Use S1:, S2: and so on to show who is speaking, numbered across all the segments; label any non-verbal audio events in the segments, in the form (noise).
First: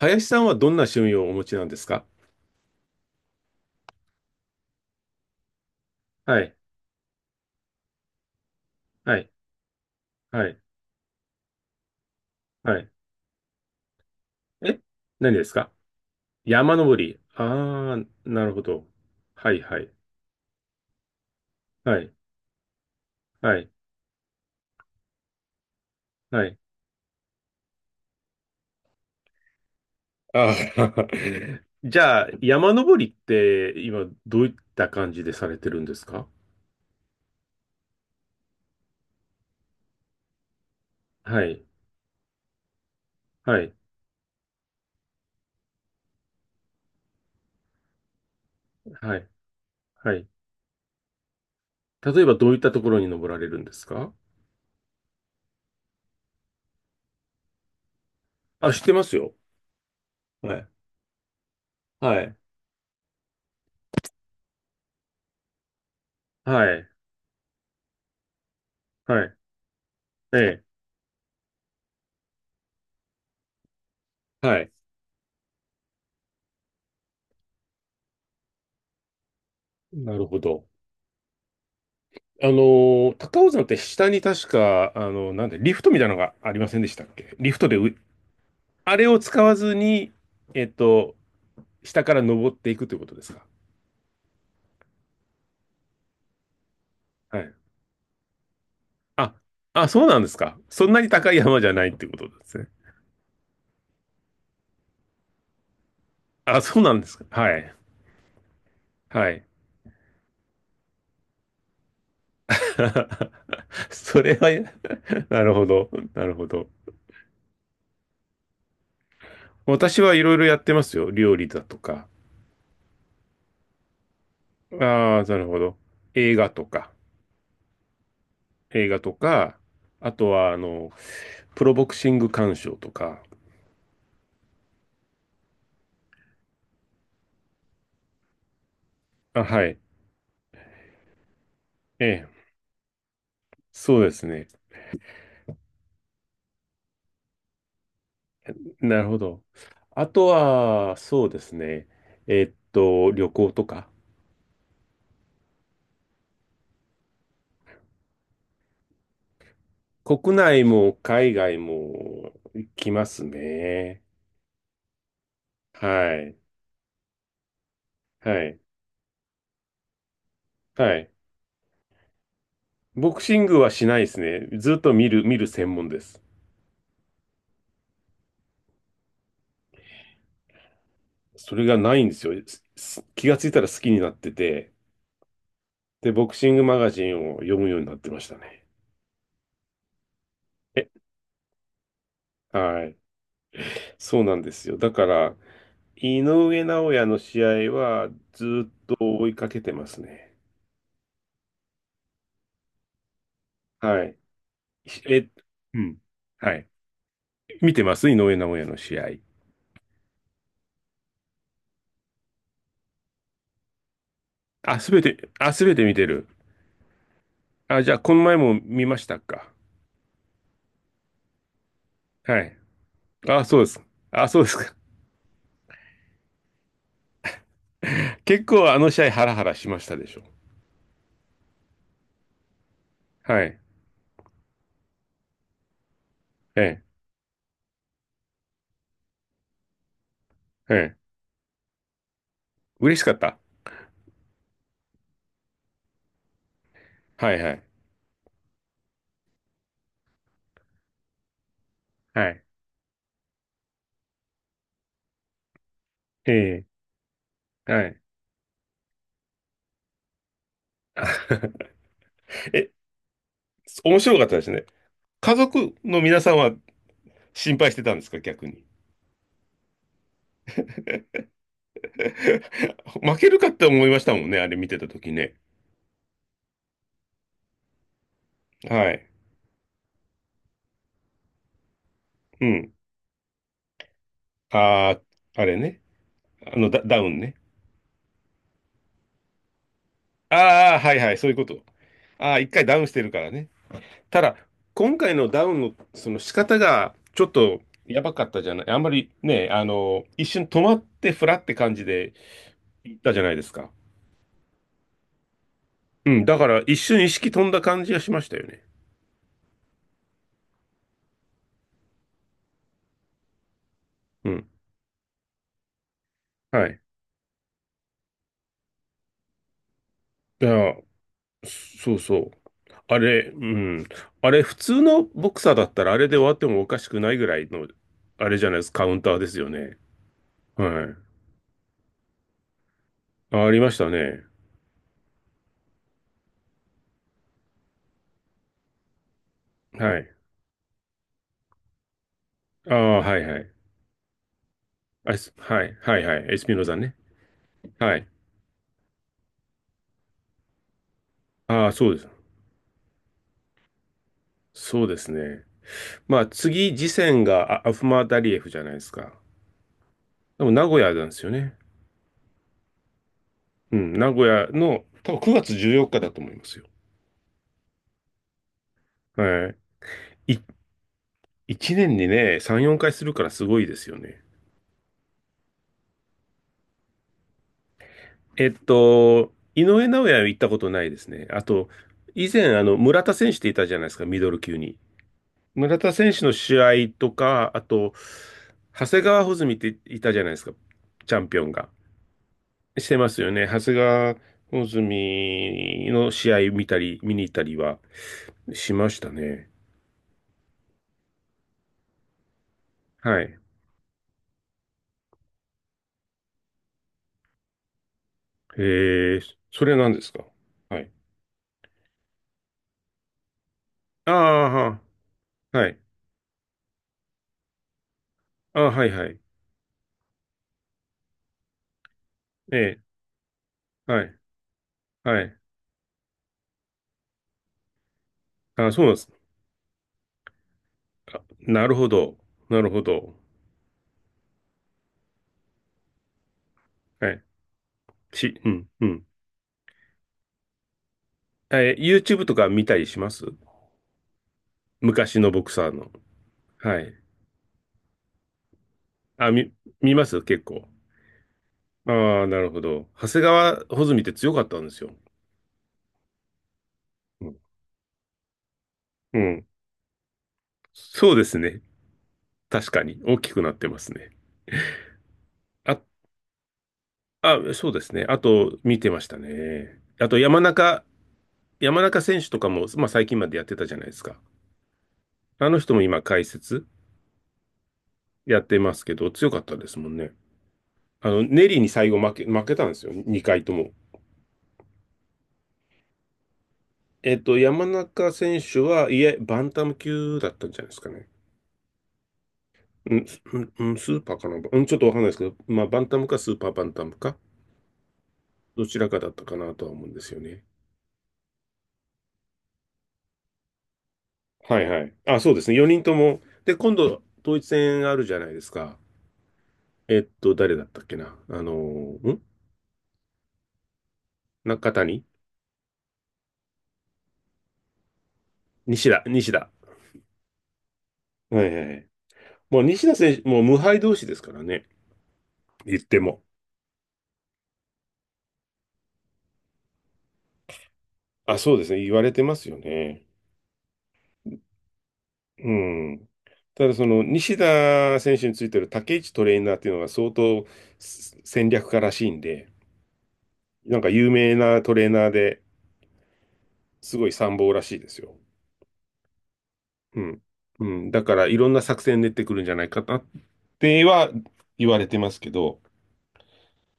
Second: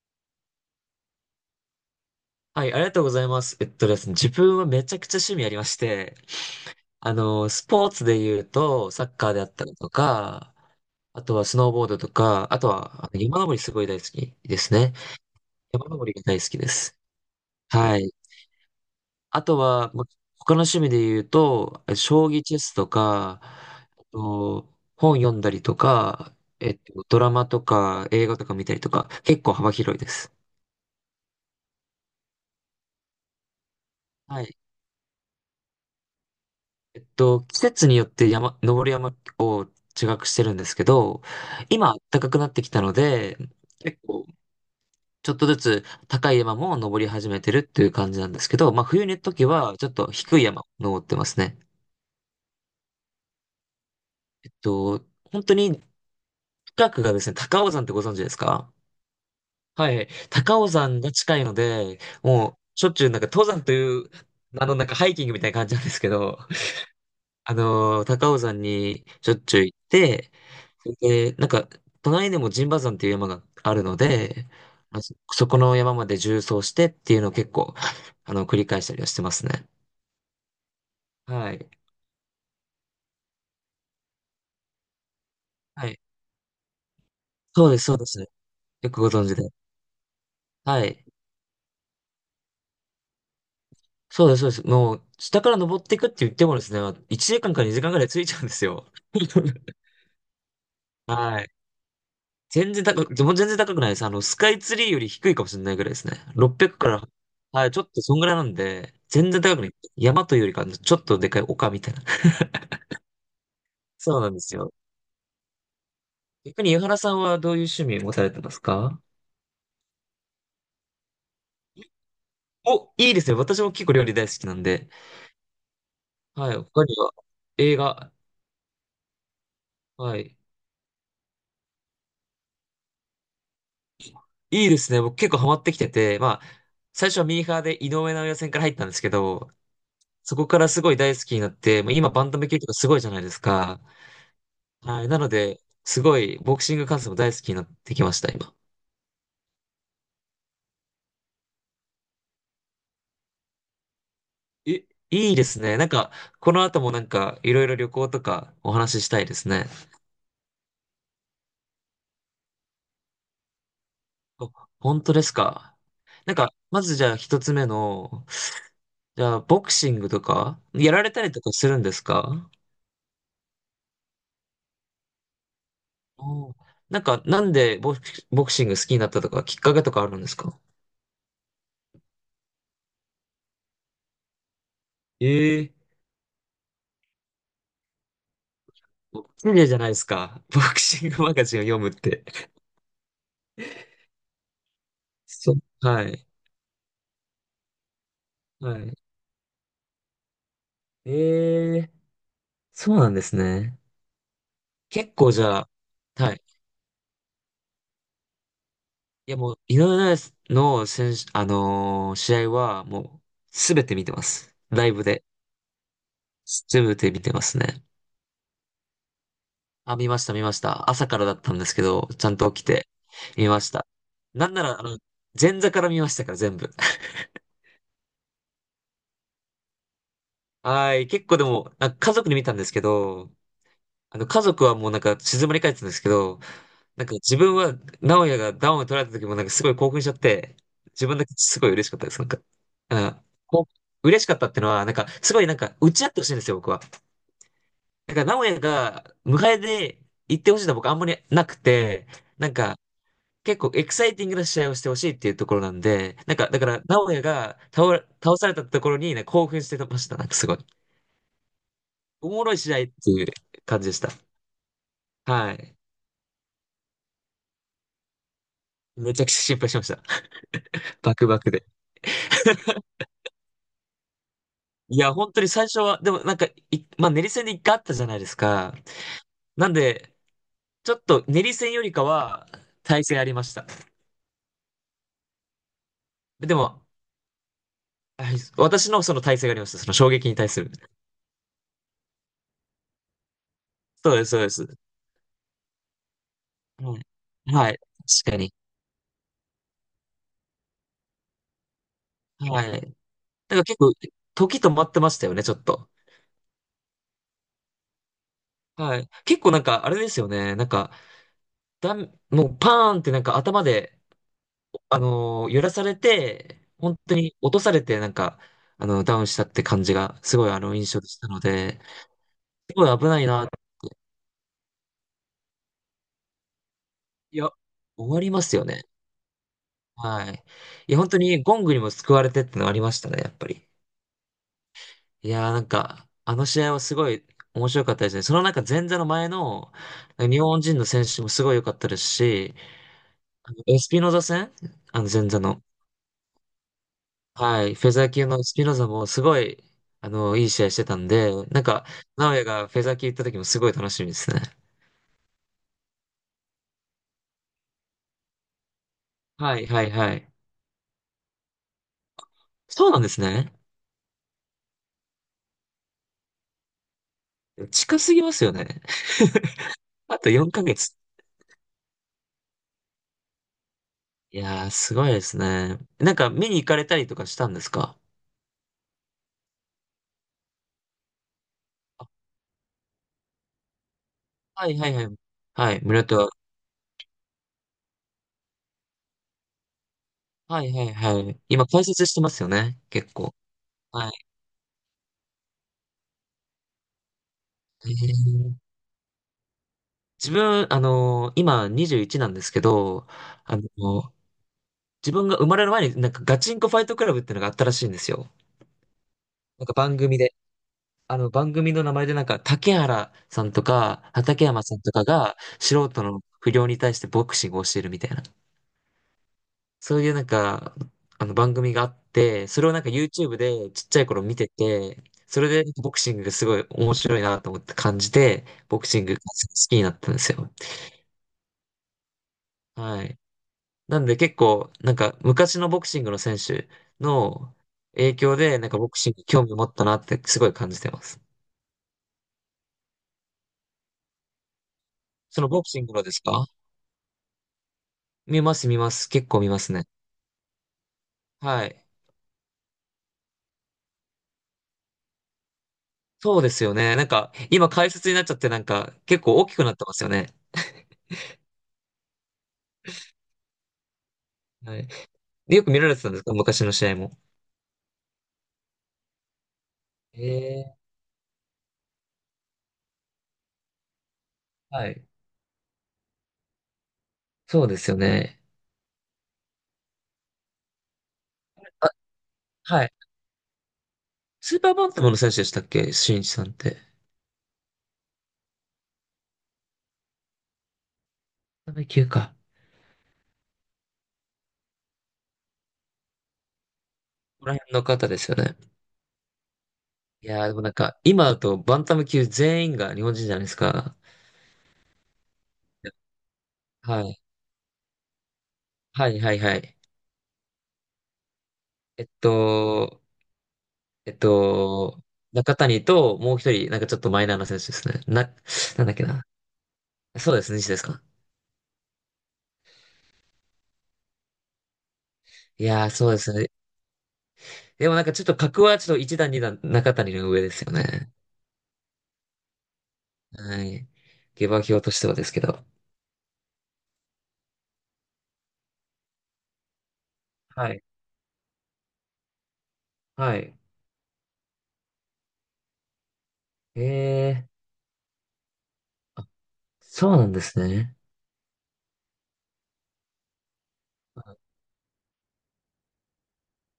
S1: 林さんはどんな趣味をお持ちなんですか？
S2: はい、ありがとうございます。ですね、自分はめちゃくちゃ趣味ありまして、
S1: はい、
S2: スポーツで言うと、サッ
S1: は
S2: カ
S1: い、
S2: ーであったりと
S1: は
S2: か、
S1: い、
S2: あとはスノーボードとか、あと
S1: はい。
S2: は山登りすごい大好きです
S1: え、
S2: ね。
S1: 何ですか？
S2: 山登りが大好きで
S1: 山登
S2: す。
S1: り。
S2: は
S1: ああ、
S2: い。
S1: なるほど。
S2: あ
S1: は
S2: と
S1: い、は
S2: は、
S1: い、
S2: 他の趣味で言うと、
S1: はい、
S2: 将棋チェスとか、
S1: はい、
S2: あと本読んだりとか、
S1: はい。
S2: ドラマとか映画とか見たりとか、結構幅広いです。
S1: あー、 (laughs) じゃあ、山登りって今ど
S2: は
S1: ういっ
S2: い。
S1: た感じでされてるんですか？
S2: 季節によって登る山を違くしてるんですけど、
S1: はい、
S2: 今暖かくなってきたので、
S1: はい、
S2: 結構ちょっとずつ高い山も登り始めてるっていう感じなんですけど、まあ冬
S1: は
S2: の
S1: い、
S2: 時はちょっと
S1: はい。
S2: 低い山を登ってますね。
S1: 例えばどういったところに登られるんですか？
S2: えっと、本当に近くがですね、高尾山ってご存知です
S1: あ、
S2: か？
S1: 知ってますよ。
S2: はい。
S1: は
S2: 高
S1: い、
S2: 尾山が近いので、
S1: はい、
S2: もうしょっちゅうなんか登山という、なんかハイキングみたいな感じなんですけど、
S1: はい、
S2: 高尾山に
S1: は
S2: しょ
S1: い、
S2: っちゅう行って、
S1: え
S2: で、なんか、隣にも陣馬山っていう山があるの
S1: え、
S2: で、
S1: はい。
S2: まあそこの山まで縦走してっていうのを結構、(laughs) 繰り返したりはしてますね。
S1: なるほど。
S2: はい。
S1: あの、高尾山って下に確か、あの、なんで、リフ
S2: は
S1: トみ
S2: い。
S1: たいなのがありませんでしたっけ？リフ
S2: そ
S1: ト
S2: う
S1: で
S2: です、そうです。よ
S1: あ
S2: く
S1: れ
S2: ご
S1: を
S2: 存知
S1: 使
S2: で。
S1: わずに、えっ
S2: はい。
S1: と、下から登っていくということですか？
S2: そうです、そうです。もう、下から登っていくって言ってもですね、1
S1: は
S2: 時間
S1: い。
S2: か2時間ぐらいついちゃうんですよ。
S1: あ、
S2: (laughs)
S1: あ、そうなんですか。そんなに高い
S2: はい。
S1: 山じゃないっていうことですね。
S2: 全然高く、でも全然高くないです。スカイツリーより低いかもしれないぐらいですね。
S1: あ、
S2: 600
S1: そう
S2: か
S1: なんで
S2: ら、
S1: すか。は
S2: はい、
S1: い。
S2: ちょっとそんぐらいなんで、
S1: は
S2: 全然
S1: い。
S2: 高くない。山というよりか、ちょっとでかい丘みたいな。(laughs)
S1: (laughs)
S2: そう
S1: そ
S2: な
S1: れ
S2: んで
S1: は。
S2: すよ。
S1: (laughs) なるほど。なるほ
S2: 逆
S1: ど。
S2: に、井原さんはどういう趣味を持たれてますか？
S1: 私はいろいろやってますよ。料理だとか。
S2: お、いいですね。私も結構料理大好きなんで。
S1: ああ、なるほど。映画
S2: はい、
S1: と
S2: 他
S1: か。
S2: には、映画。
S1: 映画とか、あ
S2: は
S1: と
S2: い。
S1: は、あの、プロボクシング鑑賞とか、
S2: いいですね。僕結構ハマってきてて、まあ、最初はミーハーで井上尚弥戦から入ったんですけ
S1: あ、
S2: ど、
S1: はい。
S2: そこからすごい大好きになって、もう
S1: え
S2: 今バ
S1: え。
S2: ンタム級とかすごいじゃないですか。
S1: そうですね。
S2: はい。なので、すごいボクシング観戦も大好きになってきました、今。
S1: なるほど。あとは、そうですね。えっと、旅行とか。
S2: え、いいですね。なんか、この後もなんか、いろいろ旅行とかお話ししたいですね。
S1: 国内も海外も行きますね。
S2: お。本当ですか？
S1: は
S2: なん
S1: い。
S2: か、まずじゃあ一つ目の、
S1: はい。
S2: じゃあボクシングとか、や
S1: は
S2: られ
S1: い。
S2: たりとかするんですか？
S1: ボクシングはしないですね。ずっと見る、見る専門です。
S2: おー。なんか、なんでボクシング好きになったとか、きっかけとかあるんですか？
S1: それがないんですよ。気がついたら好きになってて、
S2: ええ。
S1: で、ボクシングマガジンを読むようになってましたね。
S2: ボクじゃないですか。ボク
S1: え、
S2: シングマガジンを読むって。
S1: はい。そうなんですよ。だから、
S2: そう。は
S1: 井
S2: い。
S1: 上尚弥の試合はずっ
S2: は
S1: と
S2: い。
S1: 追いかけてますね。
S2: ええ、そうなんですね。
S1: はい。し
S2: 結
S1: え、
S2: 構じゃあ、
S1: うん。
S2: はい。
S1: はい。見てます井上尚弥の試合。
S2: いやもう、井上尚弥の選手、試合はもう、すべて見てます。ライブで。
S1: あ、すべて見てる。
S2: すべて見てます
S1: あ、
S2: ね。
S1: じゃあ、この前も見ましたか？
S2: あ、見ました、見ました。朝からだったんですけど、ちゃん
S1: は
S2: と
S1: い。
S2: 起きて、
S1: あ、
S2: 見
S1: そう
S2: ま
S1: で
S2: し
S1: す。
S2: た。
S1: あ、そう
S2: な
S1: で
S2: ん
S1: す
S2: な
S1: か。
S2: ら、前座から見ましたから、全部。(laughs)
S1: (laughs) 結構あの試合ハラハラしましたでしょ。
S2: はい。結構でも、なんか家族に見たんですけど、
S1: はい。
S2: 家族はもうなんか静まり返ってたんですけど、
S1: ええ、
S2: なんか自分は、直哉がダウンを取られた時もなんかすごい興奮しちゃって、
S1: ええ。
S2: 自分だけすごい嬉しかったです。なんか、う
S1: 嬉しかっ
S2: ん。
S1: た。
S2: こう嬉しかったってのは、なんか、すごいなんか、打ち合ってほしいんですよ、僕は。
S1: はいはい。
S2: なんか、直哉が、迎えで行ってほしいのは僕あんまりなくて、
S1: はい。
S2: なんか、結構エキサイティングな試合をしてほしいっていうところなんで、なんか、だ
S1: え
S2: から、直哉が
S1: え、はい。
S2: 倒されたところに、ね、興奮してました。なんかすごい。
S1: (laughs)
S2: おもろい
S1: え、
S2: 試合っていう感じでし
S1: 面
S2: た。
S1: 白かったですね。家
S2: は
S1: 族
S2: い。
S1: の皆さんは心配してたんですか、逆に。
S2: めちゃくちゃ心配しました。バクバクで。
S1: (laughs) 負けるかって思いましたもんね、あれ見てた
S2: い
S1: 時
S2: や、本
S1: ね。
S2: 当に最初は、でもなんか、いまあ、練り戦で一回あったじゃないですか。
S1: はい。
S2: なんで、ちょっと練り戦よりか
S1: う
S2: は、
S1: ん。
S2: 耐性ありました。
S1: ああ、あれね。
S2: で
S1: あのダ、
S2: も、
S1: ダウンね。
S2: はい私のその耐性がありました。その衝撃に対する。
S1: ああ、はいはい、そういうこと。ああ、一回ダウンしてるからね。
S2: そう
S1: た
S2: です、
S1: だ、
S2: そうです。
S1: 今回のダウンのその仕方が、
S2: は
S1: ちょっ
S2: い。
S1: と
S2: はい。
S1: やばかっ
S2: 確か
S1: たじ
S2: に。
S1: ゃない。あんまりね、あの、一瞬止まってフラって感じで
S2: はい。
S1: 行ったじゃないです
S2: なんか
S1: か。
S2: 結構、時止まってましたよね、ちょっと。
S1: うん、だから一瞬意識飛んだ感じがしましたよね。
S2: はい。結構なんか、あれですよね。なんか、もうパーンってなんか頭で、
S1: うん。
S2: 揺らされて、
S1: はい。
S2: 本当に落とされて、なんか、ダウンしたって感じが、す
S1: い
S2: ごい
S1: や、
S2: 印象でしたので、
S1: そうそう。
S2: すご
S1: あ
S2: い危ない
S1: れ、う
S2: なって。
S1: ん。あれ、普通のボクサーだったら、あれで終わってもおかしくないぐら
S2: い
S1: い
S2: や、
S1: の、
S2: 終わ
S1: あ
S2: り
S1: れ
S2: ま
S1: じゃ
S2: す
S1: ないで
S2: よ
S1: す、
S2: ね。
S1: カウンターですよね。
S2: はい。い
S1: は
S2: や、本当にゴングにも救われてってのありましたね、やっ
S1: い。あ、
S2: ぱ
S1: あり
S2: り。
S1: ましたね。
S2: いやー、なんか、あの試合はすごい面白かったですね。そのなんか前座の前の、
S1: はい。
S2: 日本人の選手もすごい良かったですし、
S1: ああ、はいはい。
S2: あのエスピノザ戦前座の。
S1: はい、はい、はい。エスピノザね。
S2: はい、フェ
S1: は
S2: ザ
S1: い。
S2: ー級のスピノザもすごい、いい試合してたんで、なん
S1: ああ、
S2: か、
S1: そうです。
S2: 直哉がフェザー級行った時もすごい楽しみですね。
S1: そうですね。まあ、次、次戦がアフマダリエフじゃないですか。
S2: はい、はい、はい。
S1: でも、名古屋なんですよね。
S2: そうなんですね。
S1: うん、名古屋の、多分9月14日だと思いますよ。
S2: 近すぎますよね。
S1: は
S2: (laughs) あと
S1: い。
S2: 4ヶ月。
S1: 1年にね、3、4回するからすごいですよね。
S2: いやー、すごいですね。なんか、見に行かれたりとかしたんですか？
S1: えっと、井上尚弥は行ったことないですね。あと、
S2: あ。
S1: 以前、あの、村田選手っていたじゃないですか、ミドル級
S2: は
S1: に。
S2: いはいはい。は
S1: 村
S2: い、
S1: 田
S2: 村
S1: 選
S2: 田
S1: 手
S2: は。
S1: の試合とか、あと、長谷川穂積っていたじゃないですか、
S2: はいはい
S1: チャン
S2: は
S1: ピ
S2: い。
S1: オン
S2: 今、
S1: が。
S2: 解説してますよね、
S1: してま
S2: 結
S1: すよ
S2: 構。
S1: ね。長谷
S2: はい。
S1: 川穂積の試合見たり、見に行ったりは
S2: へー。
S1: しましたね。
S2: 自分、今21なんですけど、
S1: はい。
S2: あの自分が生まれる前になんかガチンコファイトクラブっていうのがあったらしいんですよ。
S1: えー、そ
S2: なんか
S1: れなん
S2: 番
S1: です
S2: 組
S1: か？
S2: で。
S1: はい。
S2: あの番組の名前でなんか竹原さんとか
S1: あ
S2: 畠山さんとかが
S1: あ、はい。
S2: 素人の不良に対してボクシングをしてるみたいな。
S1: ああ、はい、はい。
S2: そういうなんか、あの番組があって、
S1: え
S2: それを
S1: え、
S2: なんか YouTube でちっちゃ
S1: は
S2: い
S1: い、
S2: 頃見てて、
S1: はい。
S2: それでボクシングがすごい面白いなと思って感じて、
S1: ああ、
S2: ボ
S1: そう
S2: ク
S1: なんで
S2: シン
S1: す。
S2: グが好きになったんですよ。
S1: なるほど。なるほ
S2: は
S1: ど。
S2: い。なんで結構、なんか昔のボクシングの選手
S1: はい。
S2: の影響
S1: う
S2: で、な
S1: ん、
S2: んか
S1: う
S2: ボク
S1: ん。
S2: シングに興味を持ったなってすごい感じてます。
S1: えー、YouTube とか見たりします？昔の
S2: そ
S1: ボ
S2: の
S1: ク
S2: ボ
S1: サ
S2: ク
S1: ー
S2: シン
S1: の。
S2: グのですか？
S1: はい。
S2: 見ます見ます。結
S1: あ、
S2: 構見
S1: み、
S2: ますね。
S1: 見ます結構。
S2: はい。
S1: ああ、なるほど。長谷川穂積って強かったんですよ。
S2: そうですよね。なん
S1: う
S2: か
S1: ん。
S2: 今解説になっちゃってなんか
S1: う
S2: 結構
S1: ん。
S2: 大きくなってますよね。
S1: そうですね。確かに。大きくなってますね。
S2: はい。でよく見
S1: あ、
S2: られてたんですか昔の試合も？
S1: あ、そうですね。あと、見てましたね。あと、
S2: え
S1: 山
S2: え、
S1: 中、山中選手とかも、まあ、最近までやってたじゃないですか。
S2: はい。
S1: あの人も今、解説
S2: そうですよ
S1: や
S2: ね。
S1: ってますけど、強かったですもんね。あの、ネリーに最
S2: あ、
S1: 後負け、負けたんで
S2: は
S1: すよ。
S2: い。
S1: 2回とも。
S2: スーパーバンタムの選手でしたっけ新一さんって？
S1: えっと、山中選手は、いえ、バンタム級だったんじゃないですかね。
S2: 階級か。
S1: うん、すうん、スーパーかな、うん、ちょっとわかんないですけど、まあ、バンタムかスーパーバンタムか、
S2: ここら辺の方ですよね。
S1: どちらかだったかなとは思うんですよ
S2: い
S1: ね。
S2: やー、でもなんか、今だとバンタム級全員が日本人じゃないですか。
S1: はいはい。あ、そうですね。4人とも。で、今
S2: は
S1: 度、
S2: い。
S1: 統一戦あるじゃないですか。
S2: はい、はい、はい。
S1: えっと、誰だったっけな。
S2: えっ
S1: ーん
S2: と、えっ
S1: 中
S2: と、
S1: 谷、
S2: 中谷ともう一人、なんかちょっとマイナーな選手ですね。なん
S1: 西
S2: だっ
S1: 田、
S2: けな。
S1: 西田。
S2: そうですね、西田ですか。
S1: はいはいはい。もう西田選手、もう無敗同士ですからね。
S2: い
S1: 言っ
S2: やー、
S1: て
S2: そうで
S1: も。
S2: すね。でもなんかちょっと格はちょっと一段二段中谷の上ですよね。
S1: あ、そうですね。言われてますよね。
S2: はい。下馬評としてはですけ
S1: う
S2: ど。
S1: ん。ただ、その西田選手についてる竹内トレーナーっていうのが相当
S2: はい。
S1: 戦略家らしいんで、
S2: はい。
S1: なんか有名なトレーナーで
S2: え
S1: すごい参
S2: え
S1: 謀ら
S2: ー。
S1: しいですよ。
S2: あ、
S1: う
S2: そう
S1: ん。
S2: なんです
S1: うん。
S2: ね。
S1: だから、いろんな作戦練ってくるんじゃないかなっては言われてますけど、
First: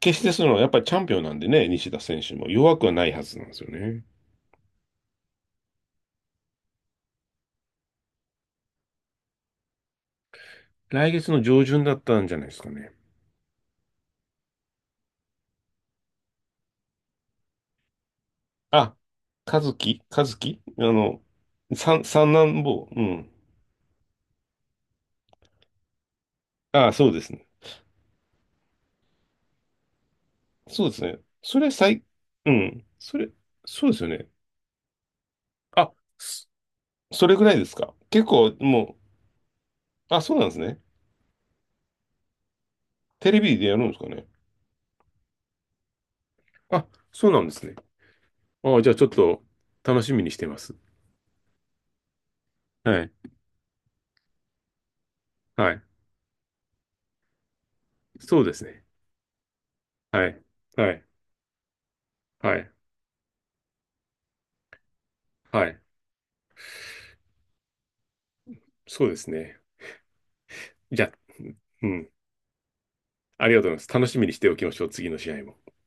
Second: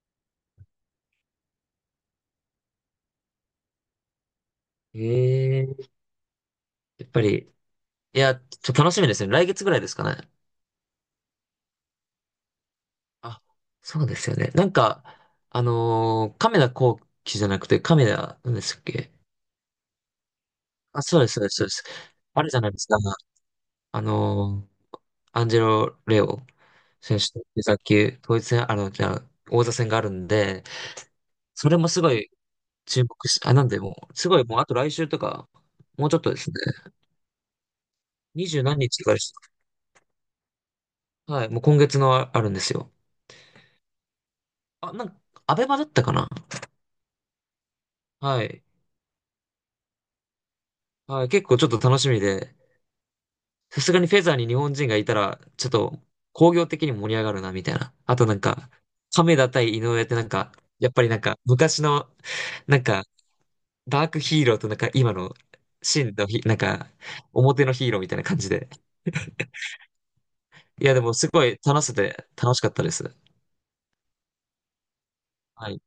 S1: 決してその、やっぱりチャンピオンなんでね、西田選手も弱くはないはずなんですよね。
S2: ええー。やっぱり、いや、ちょっと楽しみですね。来月ぐらいですかね。
S1: 来月の上旬だったんじゃないですかね。
S2: あ、そうですよね。なんか、亀田光輝じゃなくて、亀田、何でしたっ
S1: あ、
S2: け？
S1: 和樹、和樹、あ
S2: あ、そ
S1: の、
S2: うです、そうです、そうです。
S1: 三、三
S2: あるじゃ
S1: 男
S2: ないです
S1: 坊。
S2: か。
S1: うん。
S2: あのーアンジェロ・レオ
S1: ああ、そう
S2: 選
S1: で
S2: 手
S1: す
S2: と
S1: ね。
S2: 野球、統一戦、じゃあ、王座戦があるんで、
S1: そうですね。そ
S2: そ
S1: れ
S2: れもす
S1: 最、
S2: ごい
S1: うん。
S2: 注
S1: そ
S2: 目
S1: れ、
S2: し、あ、なんで
S1: そうです
S2: も
S1: よ
S2: う、
S1: ね。
S2: すごいもう、あと来週とか、
S1: あ、
S2: もうちょっとで
S1: そ
S2: すね。
S1: それぐらいですか。結
S2: 二
S1: 構、
S2: 十何
S1: も
S2: 日とかです。
S1: う、あ、そうなんですね。
S2: はい、もう今月のああるんですよ。
S1: テレビでやるんですかね。
S2: あ、なんか、アベマだったかな。
S1: あ、そうなんですね。
S2: はい。
S1: あ、じゃあちょっと楽しみにしてます。
S2: はい、結構ちょっと楽しみで、
S1: はい。
S2: さすがにフェザーに日本人がいたら、ちょっ
S1: はい。
S2: と工業的に盛り上がるな、みたいな。あとな
S1: そ
S2: ん
S1: うです
S2: か、
S1: ね。
S2: 亀田対井上ってな
S1: は
S2: ん
S1: い。
S2: か、や
S1: は
S2: っ
S1: い。
S2: ぱりなんか、昔の、
S1: はい。
S2: なんか、ダークヒーローとなんか、今の、
S1: はい。
S2: 真のヒ、なんか、表のヒーローみたいな感じで。
S1: そうですね。
S2: いや、で
S1: じゃあ、
S2: もすごい楽
S1: う
S2: しく
S1: ん。
S2: て楽しかったです。
S1: ありがとうございます。楽しみにしておきましょう。次の試合も。
S2: はい。